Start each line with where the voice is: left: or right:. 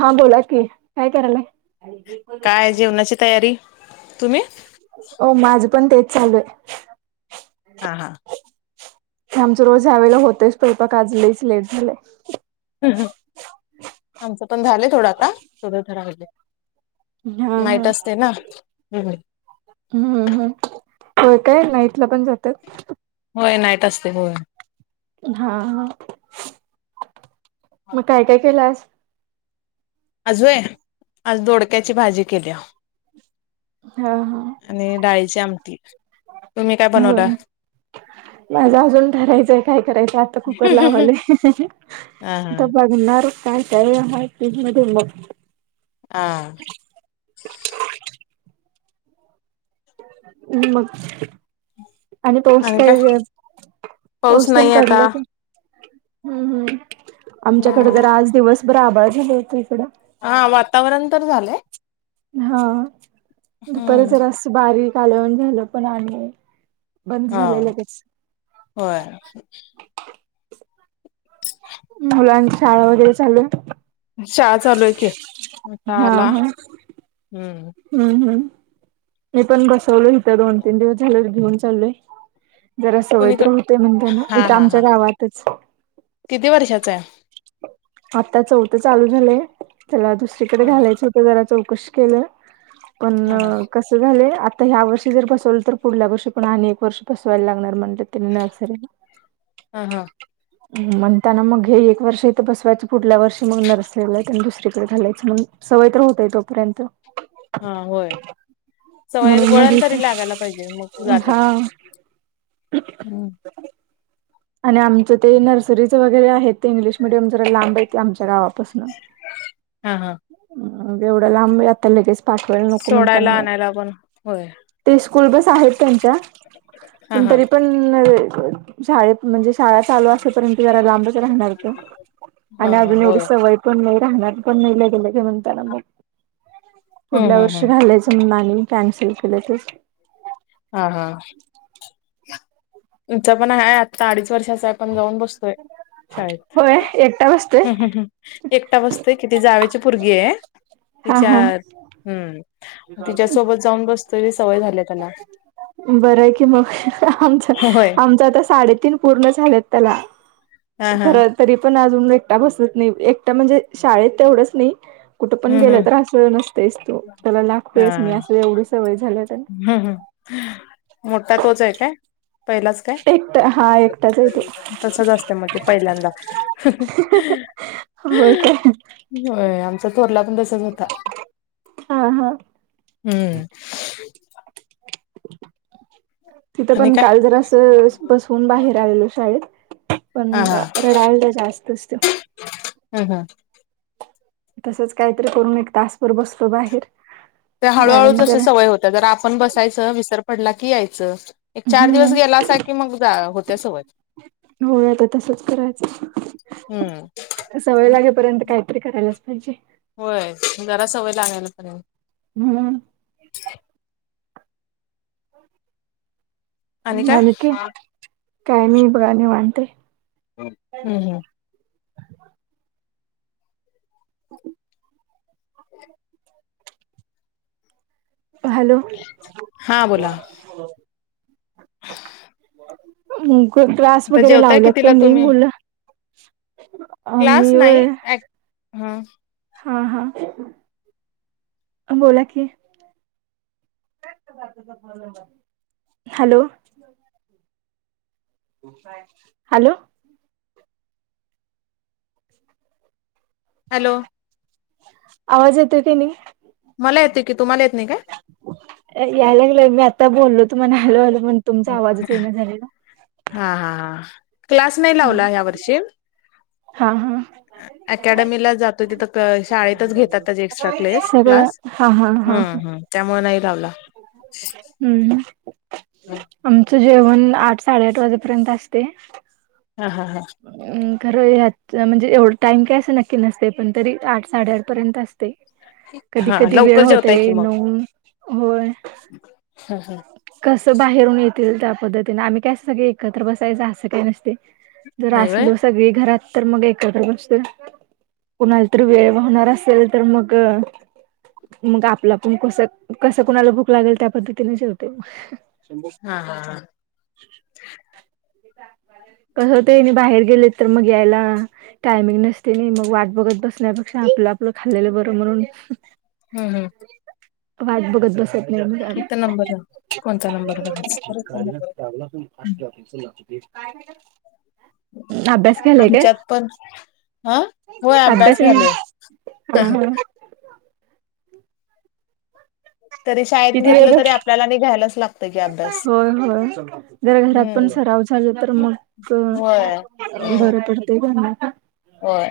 right: हा बोला की काय करायलाय?
left: काय जेवणाची तयारी. तुम्ही?
right: हो माझं पण तेच चालू आहे.
left: हा हा.
right: ते आमचं रोज ह्यावेळेला होतच स्वयंपाक आज लईच लेट झालंय.
left: आमचं पण झालं थोडा आता तो ठ राले
right: हा हा.
left: माहित असते ना म्हणून.
right: हम्म हम् होय काय? नाईटला पण जातात.
left: होय नाईट असते होय.
right: हा हा. मग काय काय केलाय आज?
left: आज होय. आज दोडक्याची भाजी केल्या.
right: हा हा.
left: आणि डाळीची आमटी तुम्ही काय बनवला?
right: माझा अजून ठरायचंय काय करायचं आता कुकर लावालोय.
left: हा हा.
right: आता बघ मनार काय काय [unintelligible]
left: हा.
right: मग आणि पाऊस काय हे, पाऊस तेन
left: नाही आता
right: पडलं काय? हम्म हम्म आमच्याकडे
left: हम्म.
right: जरा आज दिवसभर आभळ झाला होत इकडं.
left: हा वातावरण तर झालंय.
right: हा दुपारी
left: हम्म.
right: जरा असं बारीक आल्यावाणी झालं पण आणि बंद
left: हा.
right: झाले लगेच.
left: होय.
right: मुलांची शाळा वगैरे चालू
left: शाहा चालू आहे की. आता
right: हा
left: आला.
right: हा
left: हम्म.
right: हम्म हम्म मी पण बसवलो इथं दोन तीन दिवस झाले घेऊन चलोय. जरा सवय तर
left: कुणीकड
right: होतय म्हणताना
left: हा
right: इथं
left: हा
right: आमच्या
left: हा
right: गावातच.
left: किती वर्षाचा हाय.
right: आता चौथं चालू झालंय. त्याला दुसरीकडे
left: हा
right: घालायचं होत. ते जरा चौकशी केलं पण
left: हा हा
right: कस कस झालय आता ह्या वर्षी जर बसवलं तर पुढल्या वर्षी पण आणि एक वर्ष बसवायला लागणार म्हणलेत. नर्सरी.
left: हा
right: म्हणताना मग हे एक वर्ष इथं बस पुढल्या वर्षी मग नर्सरीला त्याला दुसरीकडे घालायचं मग सवय तर होतय तोपर्यंत.
left: हा होय सवय
right: म्हणून मग
left: वळण तरी
right: इथं
left: लागायला पाहिजे मग जातात.
right: हा
left: हम्म.
right: आणि आमचं ते नर्सरीच वगैरे आहेत ते इंग्लिश मिडियम जरा लांब येत आमच्या गावापासून.
left: हा हा.
right: एवढा लांब आता लगेच पाठवायला नको म्हणताना
left: सोडायला
right: मग
left: आणायला पण होय.
right: ते स्कूल बस आहेत त्यांच्या,
left: हा
right: पण
left: हा.
right: तरी पण शाळेेत म्हणजे शाळा चालू असेपर्यंत जरा लांबच राहणार तो
left: हा
right: आणि
left: हा
right: अजून एवढी
left: होय
right: सवय पण नाही राहणार पण नाही लगे लगे म्ह त्याला मग
left: हम्म
right: पुढल्या
left: हम्म हम्म.
right: वर्षी घालायचं आणि आणि कॅन्सल केल ते.
left: हा हा. आमचा पण आहे आत्ता अडीच वर्षाच आहे आपण जाऊन बस तोय शाळेत
right: होय एकटा बसतोय
left: हम हम हम. एकटा बसतोय किती जावे ची पोरगी हाय.
right: हा
left: तीच्या
right: हा
left: हु मग तीच्या सोबत तरी सवय झालेय त्यांना.
right: बरं आहे की मग हं ह ह. आमच
left: होय
right: आमचं आता साडेतीन पूर्ण झालेत त्याला
left: हा हा
right: खर तरी पण अजून एकटा बसत नाही एकटा म्हणजे शाळेत तेवढंच नाही कुठं पण
left: हम्म
right: गेलं
left: हम्म
right: तर अस नसतोयच तो त्याला लागतोयच मी अस एवढी सवय झाल्या त्याला
left: हम हम. मोठा तोच आहे काय? पहिलाच काय?
right: एकटा हा एकटाच आहे तो
left: तसच असते मग ते पहिल्यांदा ह ह हम.
right: होय काय?
left: होय आमचा थोरला पण तसच होता.
right: हा हा
left: हम्म.
right: तिथं
left: आणि
right: पण
left: काय?
right: काल जरा असं बसवून बाहेर आलेलो शाळेत.
left: हा
right: पण
left: हा
right: रडायलता जास्तच त्यो.
left: हम हम.
right: तसंच काहीतरी करून एक तासभर बसतो बाहेर
left: त्या
right: मॅडम
left: हळूहळूच असं
right: जरा
left: सवय होतीया जरा आपण बसायचं विसर पडला की यायचं. चार दिवस
right: हम्म
left: गेलासा की मग जा होत्या सवय.
right: हो आता तस करायचय
left: हम्म
right: सवय लागेपर्यंत काहीतरी करायलाच पाहिजे.
left: होय जरा सवय लागायला पा
right: हंं. आणि काय काय नाही बघा निवांत आहे
left: हम्म.
right: हॅलो
left: हा बोला
right: म कु क्लास
left: आता
right: वगैरे
left: जेवताय
right: लावल्यात
left: कितीला
right: काही नाही
left: तुम्ही?
right: मुलं
left: क्लास
right: मी
left: नाही
right: होय
left: ऍ हा
right: हा हा बोला की हॅलो हॅलो
left: हॅलो
right: आवाज येतोय काय नाही
left: मला येतोय तुम्हाला येत नाही काय?
right: यायलागलाय मी आता बोललो तुम्हाला हॅलो हॅलो म्हण तुमचा आवाजच येईना
left: काय?
right: झालेला.
left: हा हा हा क्लास नाही लावला ह्या वर्षी
right: हा हा
left: ॲकॅडमीला जातोय तिथं क शाळेतच घेतात त्याचे एक्स्ट्रा क्लेस
right: सगळं
left: क्लास
right: हा हा ह
left: त्यामुळं नाही लावला
right: हम्म आमचं जेवण आठ साडेआठ वाजेपर्यंत असतय.
left: हा हा हां
right: खरं ह्याच म्हणजे एवढ टाइम काय असं नक्की नसतयं पण तरी आठ साडेआठ पर्यंत असतयं कधी
left: हा
right: कधी वेळ
left: लवकर जेवताय की
right: होतयं
left: मग
right: नऊ होय
left: हा हं
right: कसं बाहेरून येतील त्या पद्धतीने आम्ही काय अस सगळी एकत्र बसायचं असं काय नसतय‌. जर
left: नाही व्हय
right: असलो सगळी घरात तर मग एकत्र बसतोय. कुणाला तर वेळ होणार असेल तर मग मग आपलं आपण कस कसं कोणाला भुक लागल त्या पद्धतीने जेवतय.
left: हा हा हा [inaudible]
right: कस त्यांनी बाहेर गेलीत तर मग यायला टायमिंग नसतयं नाही मग वाट बघत बसण्यापेक्षा आपलं आपलं खाल्लेलं बरं म्हणून
left: हम हम.
right: वाट बघत बसत नाही मग आम्ही
left: इथं नंबर आहे कोणता नंबर करायचं
right: अभ्यास घ्यायलाय काय
left: आमच्यात पण हा होय
right: अभ्यास घ्या
left: घालूय
right: हा हं
left: तरी शाळेत
right: किती वेळ
left: घेतलं तरी
right: बस
left: आपल्याला आणि घ्यायलाच लागत
right: होय होय. जर घरात पण
left: हम्म
right: सराव झाल तर मग
left: होय हम्म
right: बरं पडतय ग
left: होय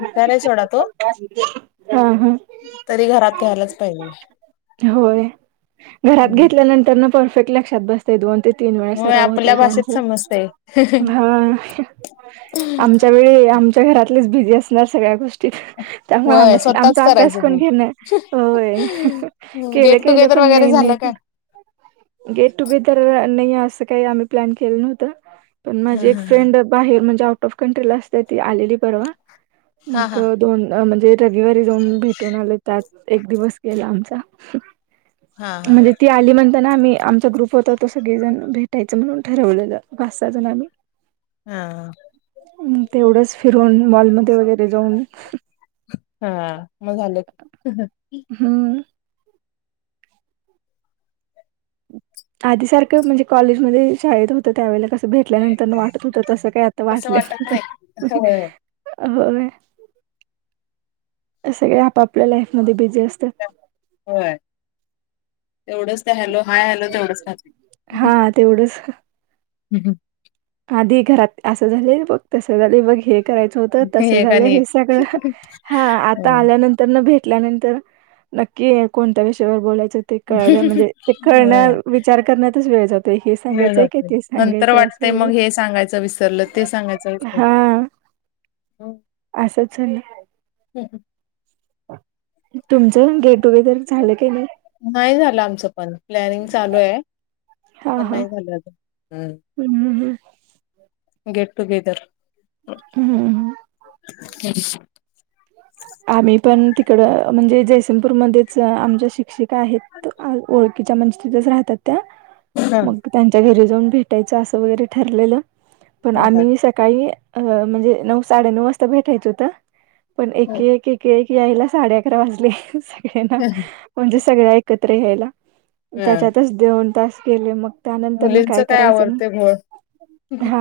left: हुशार आहे सोडा तो
right: हा हा
left: तरी घरात घ्यायलाच पाहिजे
right: होय घरात
left: हम्म
right: घेतल्यानंतर न परफेक्ट लक्षात बस दोन ते तीन वेळा
left: होय
right: सराव होतय
left: आपल्या
right: त्यांच
left: भाषेत समजतय.
right: हा हं. आमच्या वेळी आमच्या घरातलेच बिझी असणार सगळ्या गोष्टी त्यामुळं आम
left: होय स्वतःच
right: आमचा अभ्यास
left: करायचं
right: कोण
left: की.
right: घेण होय. केलं
left: गेट
right: केलं
left: टुगेदर
right: पण
left: वगैरे
right: नाही नाही
left: झालं काय?
right: पण गेट टुगेदर नाही असं काही आम्ही प्लॅन केलं नव्हतं पण
left: हा
right: माझी एक फ्रेंड बाहेर म्हणजे आउट ऑफ कंट्रीला असते ती आलेली परवा
left: हा हा
right: मग
left: हा
right: दोन म्हणजे रविवारी जाऊन भेटून आले त्यात एक दिवस गेला आमचा
left: हा हा
right: म्हणजे ती आली म्हण जण आम्ही आमचा ग्रुप होत तो सगळी जण भेटायचं म्हणून ठरवलेल पाच सहा जण आम्ही
left: हा.
right: तेवढंच फिरून माॅलमध्ये वगैरे जाऊन
left: हा मग झालं.
right: हम्म. आधीसारखं म्हणजे कॉलेजमध्ये शाळेत होतं त्यावेळेला कस भेटल्यानंतर वाटत होत तसं काही आता
left: तसं
right: वाटलं
left: वाटत
right: नाही पण
left: होय.
right: होय सगळे आपापल्या लाईफ मध्ये बिझी असतात.
left: होय तेवढच हॅलो हाय हॅलो तेवढच करत्यात
right: हां, तेवढंच. आधी घरात असं झाले बघ तसं झाले बघ हे करायचं होत तस
left: एक
right: झालं
left: आणि
right: हे
left: एक.
right: सगळं हा आता आल्यानंतर न भेटल्यानंतर नक्की कोणत्या विषयावर बोलायचं ते कळायला म्हणजे ते कळण्या
left: होय.
right: विचार करण्यातच वेळ जातोय हे सांगायचंय काय ते सांगायचंय अस.
left: ते मग हे सांगायचं विस [unintelligible] ते सांगायचं विसरल
right: हां, असंच झालं. तुमचं पण गेट टुगेदर झालं की नाही.
left: नाही झालं आमचं पण प्लॅनिंग चालू आहे पण नाही झालं अजून हम
right: हम् हम हम.
left: गेट टुगेदर
right: हम्मम.
left: [inaudible]
right: आम्ही पण तिकडं म्हणजे जयसिंगपूरमध्येच आमच्या शिक्षि का आहेत ओळखीच्या म्हणजे तिथच राहतात त्या
left: हा
right: मग त्यांच्या घरी जाऊन भेटायचं असं वगैरे ठरलेलं पण
left: हा हा
right: आम्ही काळी म्हणजे नऊ साडेनऊ वाजता भेटायचं होत. पण एक एक एक एक यायला साडे अकरा वाजले सगळ्यांना म्हणजे सगळ्या एकत्र या्यायला
left: हा.
right: त्याच्यातच दोन तास गेले मग त्यानंतर न
left: मुलींच
right: काय करायचं म
left: आवडते घोळ.
right: हा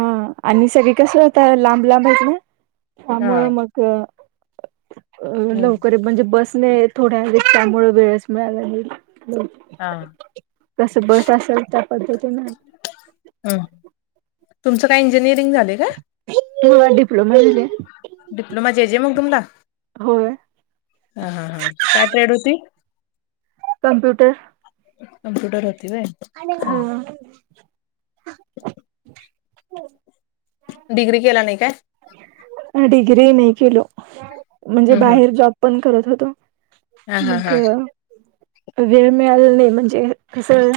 right: आणि सगळी कसं आता लांब लांब आहेत ना त्यामुळं
left: हा
right: मग अ लवकर म्हणजे बसने थोड्या रिक्षांमुळे वेळच मिळाला नाही -
left: हा.
right: - कसं बस असेल त्या पद्धतीनं
left: ह तुमचं काय इंजिनिअरिंग झालंय काय?
right: हा डिप्लोमा झालंय
left: डिप्लोमा जे जे मग तुमला
right: होय
left: हा हा हा काय ट्रेड होती?
right: कंप्युटर
left: कंप्युटर होती व्हय.
right: हा हो
left: डिग्री केला नाही काय?
right: डिग्री नाही केलो म्हणजे
left: हम्म हम्म
right: बाहेर जॉब पण करत होतो.
left: हा हा
right: मग
left: हा
right: वेळ मिळाला नाही म्हणजे कसं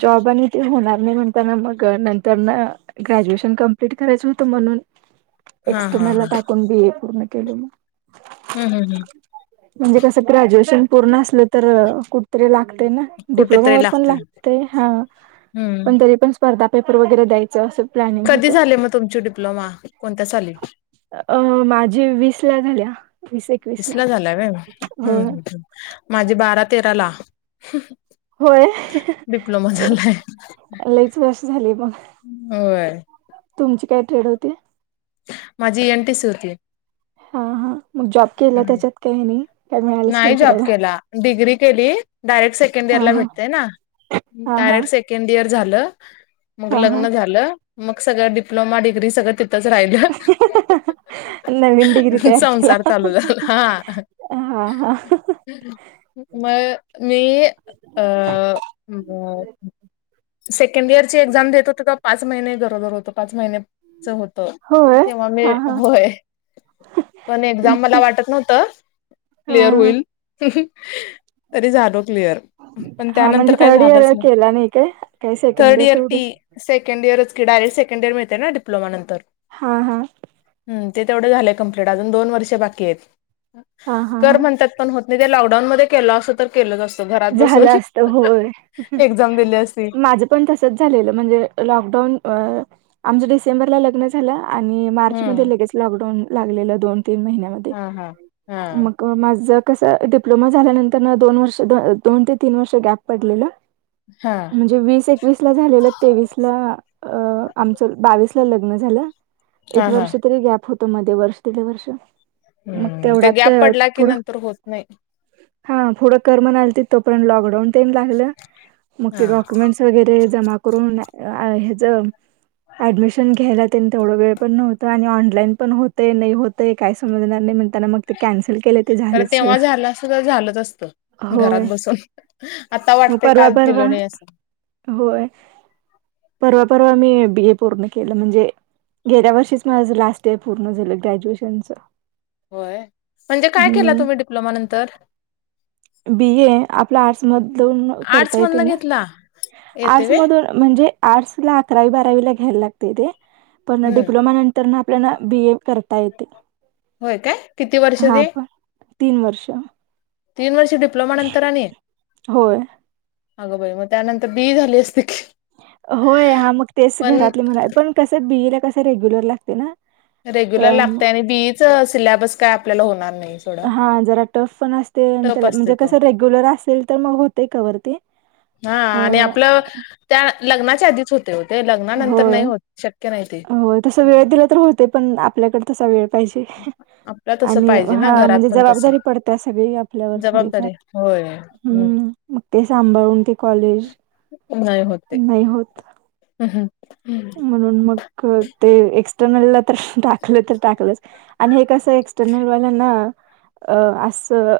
right: जॉब आणि ते होणार नाही म्हण ना मग नंतरन ग्रॅज्युएशन कंप्लीट करायचं होतं म्हणून
left: हा हा
right: एक्सटर्नल ला
left: हा
right: टाकून बी. ए पूर्ण केलो मग
left: हु हु हु
right: म्हणजे कसं ग्रॅज्युएशन पूर्ण असलं तर कु तरी लागतंय ना
left: कुठेतरी
right: डिप्लोमावर पण
left: लागतोय
right: लागतय हा
left: हम्म.
right: पण तरी पण स्पर्धा पेपर वगैरे द्यायचं अस
left: कधी झाले मग तुमची डिप्लोमा, कोणत्या साली?
right: अ माझी वीसला झाल्या वीस एक
left: वीसला झालाय व्हय, माझी बारा-तेरा ला
right: होय.
left: डिप्लोमा झालाय.
right: लईच वर्ष झाली मग
left: होय
right: तुमची काय ट्रेड होती?
left: माझी एन. टी. सी. होती.
right: हा हा मग जॉब केला
left: हम्म.
right: त्याच्यात काय नाही, काय मिळालंच नाही
left: जॉब
right: करायला?
left: केला डिग्री केली डायरेक्ट सेकंड इयर
right: हा
left: ला
right: हा
left: भेटतय ना
right: हा हा
left: डायरेक्ट सेक सेकंड इयर झालं, मग
right: हा हा
left: लग्न झालं, मग सगळं डिप्लोमा- डिग्री सगळं ती थच राहिलं
right: नवीन डिग्री तयार केला
left: संसार चालू झाला. हा
right: हा हा
left: मग मी अ सेकंड इयरची एक्झाम देत होतो तवा पाच महिने गरोदर होतो, पाच महिने होत
right: होय
left: तेव्हा मी
right: हा हा
left: होय पण एक
right: मग
left: मला
right: ते
left: वाटत नव्हत
right: हा
left: क्लिअर
right: हा
left: होईल तरी झालो क्लिअर पण
right: हा म्हणजे
left: त्यानंतर काय
right: थर्ड
left: झालंच
right: इयर
left: नाही
right: केला काय काही सेकंड
left: थर्ड इयर टी
right: तेवढंच
left: सेकंड इयरच की डायरेक्ट सेकंड इयर मिळतंय ना डप्लोमा नंतर
right: हां हां
left: ह ते तेवढे झालंय कंप्लीट अजून दोन वर्ष बाकी आहेत.
right: हा हा
left: कर
right: हा
left: म्हणतात. पण होत नाही ते लॉकडाऊन मध्ये केलो असतो तर केलोच असतो घरात बसून
right: झालं असतं होय.
left: एक्झाम दिली असती
right: माझं पण तसंच झालेलं म्हणजे लॉकडाउन अ आमचं डिसेंबरला लग्नचं झालं आणि मार्च
left: हम्म
right: मध्ये लगेच लॉकडाऊन लागलेलं दोन तीन महिन्यामध्ये
left: हा हा हा
right: मग माझं कस डिप्लोमा झाल्यानंत रन दोन वर्ष दोन ते तीन वर्ष गॅप पडलेलं
left: हा.
right: म्हणजे वीस एक वीस ला झालेलं तेवीसला अ आमचं बावीस ला लग्न झालं
left: हा
right: एक
left: हा
right: वर्ष तरी गॅप होतो मध्ये वर्ष दीड वर्ष मग
left: हम्म ते
right: तेवढ्यात
left: गॅप पडला की
right: पुढं
left: नंतर होत नाही
right: हा पुढं कर म्हणालतीत तो पर्यंत लॉकडाऊन तेन लागलं मग
left: हा
right: ते डॉक्युमेंट वगैरे जमा करून ह्याचं ऍडमिशन घ्यायला तेन तेवढं वेळ पण नव्हता आणि ऑनलाईनपण होत होतय, नाही होतय काही समजणार नाही म्हणताना मग ते कॅन्सल केले ते
left: तर
right: झालंच सगळं
left: तेव्हा झालं असंत तर झालंच असतं.
right: होय
left: घरात बसून,, आता
right: मग
left: वाटतय
right: परवा
left: काय
right: परवा
left: दिलो नाही असंऽ
right: होय,, परवा, परवा मी बी ए पूर्ण केलं,, म्हणजेऽ गेल्या वर्षीच माझं लास्ट इयर पूर्ण झालं ग्रॅज्युएशनचं.
left: वय, म्हणजे काय केला तुम्ही डिप्लोमा नंतर,,,
right: बी ए आपल्या आर्टसमधून करता
left: आर्ट्स
right: येते
left: मधन
right: ना,,
left: घेतला येते वे
right: आर्ट्समधूनऽ म्हणजे आर्ट्सला अकरावीला घ्यायला लागतंय ते पण
left: हम्म
right: डिप्लोमा नन तर मग आपल्याला बी ए करता येतय,
left: होय काय किती वर्ष
right: हा
left: ते
right: पण. तीन वर्षं.
left: तीन वर्ष डिप्लोमा नंतर आणि. [inaudible]
right: होय.
left: अगं बाई मग त्यानंतर बीए झाली असते कीऽ
right: होय,, हा मग तेच घरातले म्हणाले,, पण कसं बीईला कस रेग्युलर लागते ना.
left: रेग्युलर
right: तर
left: लागतय,,
right: मग
left: आणि बीएच सिलेबस काय आपल्याला होणार नाहीच.
right: हां, जरा टफ पण असतय आनी, त्या
left: असते
right: म्हणजे
left: तो
right: कसं रेग्युलर असेल तर मग होते कवर ते. अ,
left: हां, आणि आपलं, त्या लग्नाच्या आधीच होत. ते होतेय, लग्नानंतर
right: होय,
left: नाही होत शक्य नाही ते.
right: ते पण. आपल्याकडे तसा वेळ पाहिजे,
left: आपला तसं
right: आणि
left: पाहिजे ना
right: हा
left: घरात
right: म्हणजे
left: पण तसं
right: जबाबदारी पडत्या सगळी. आपल्यावर थोडीफार,
left: जबाबदारी होय.
right: हम्म, मग ते सांभाळून ते कॉलेज.
left: नाही होत ते,
right: नाही होत.
left: असा हम्म.
right: म्हणून मग ते, एक्सटर्नल ला तर टाकलं तर टाकलं. आणि हे कसं एक्सटर्नलवाल्याना, अ असं.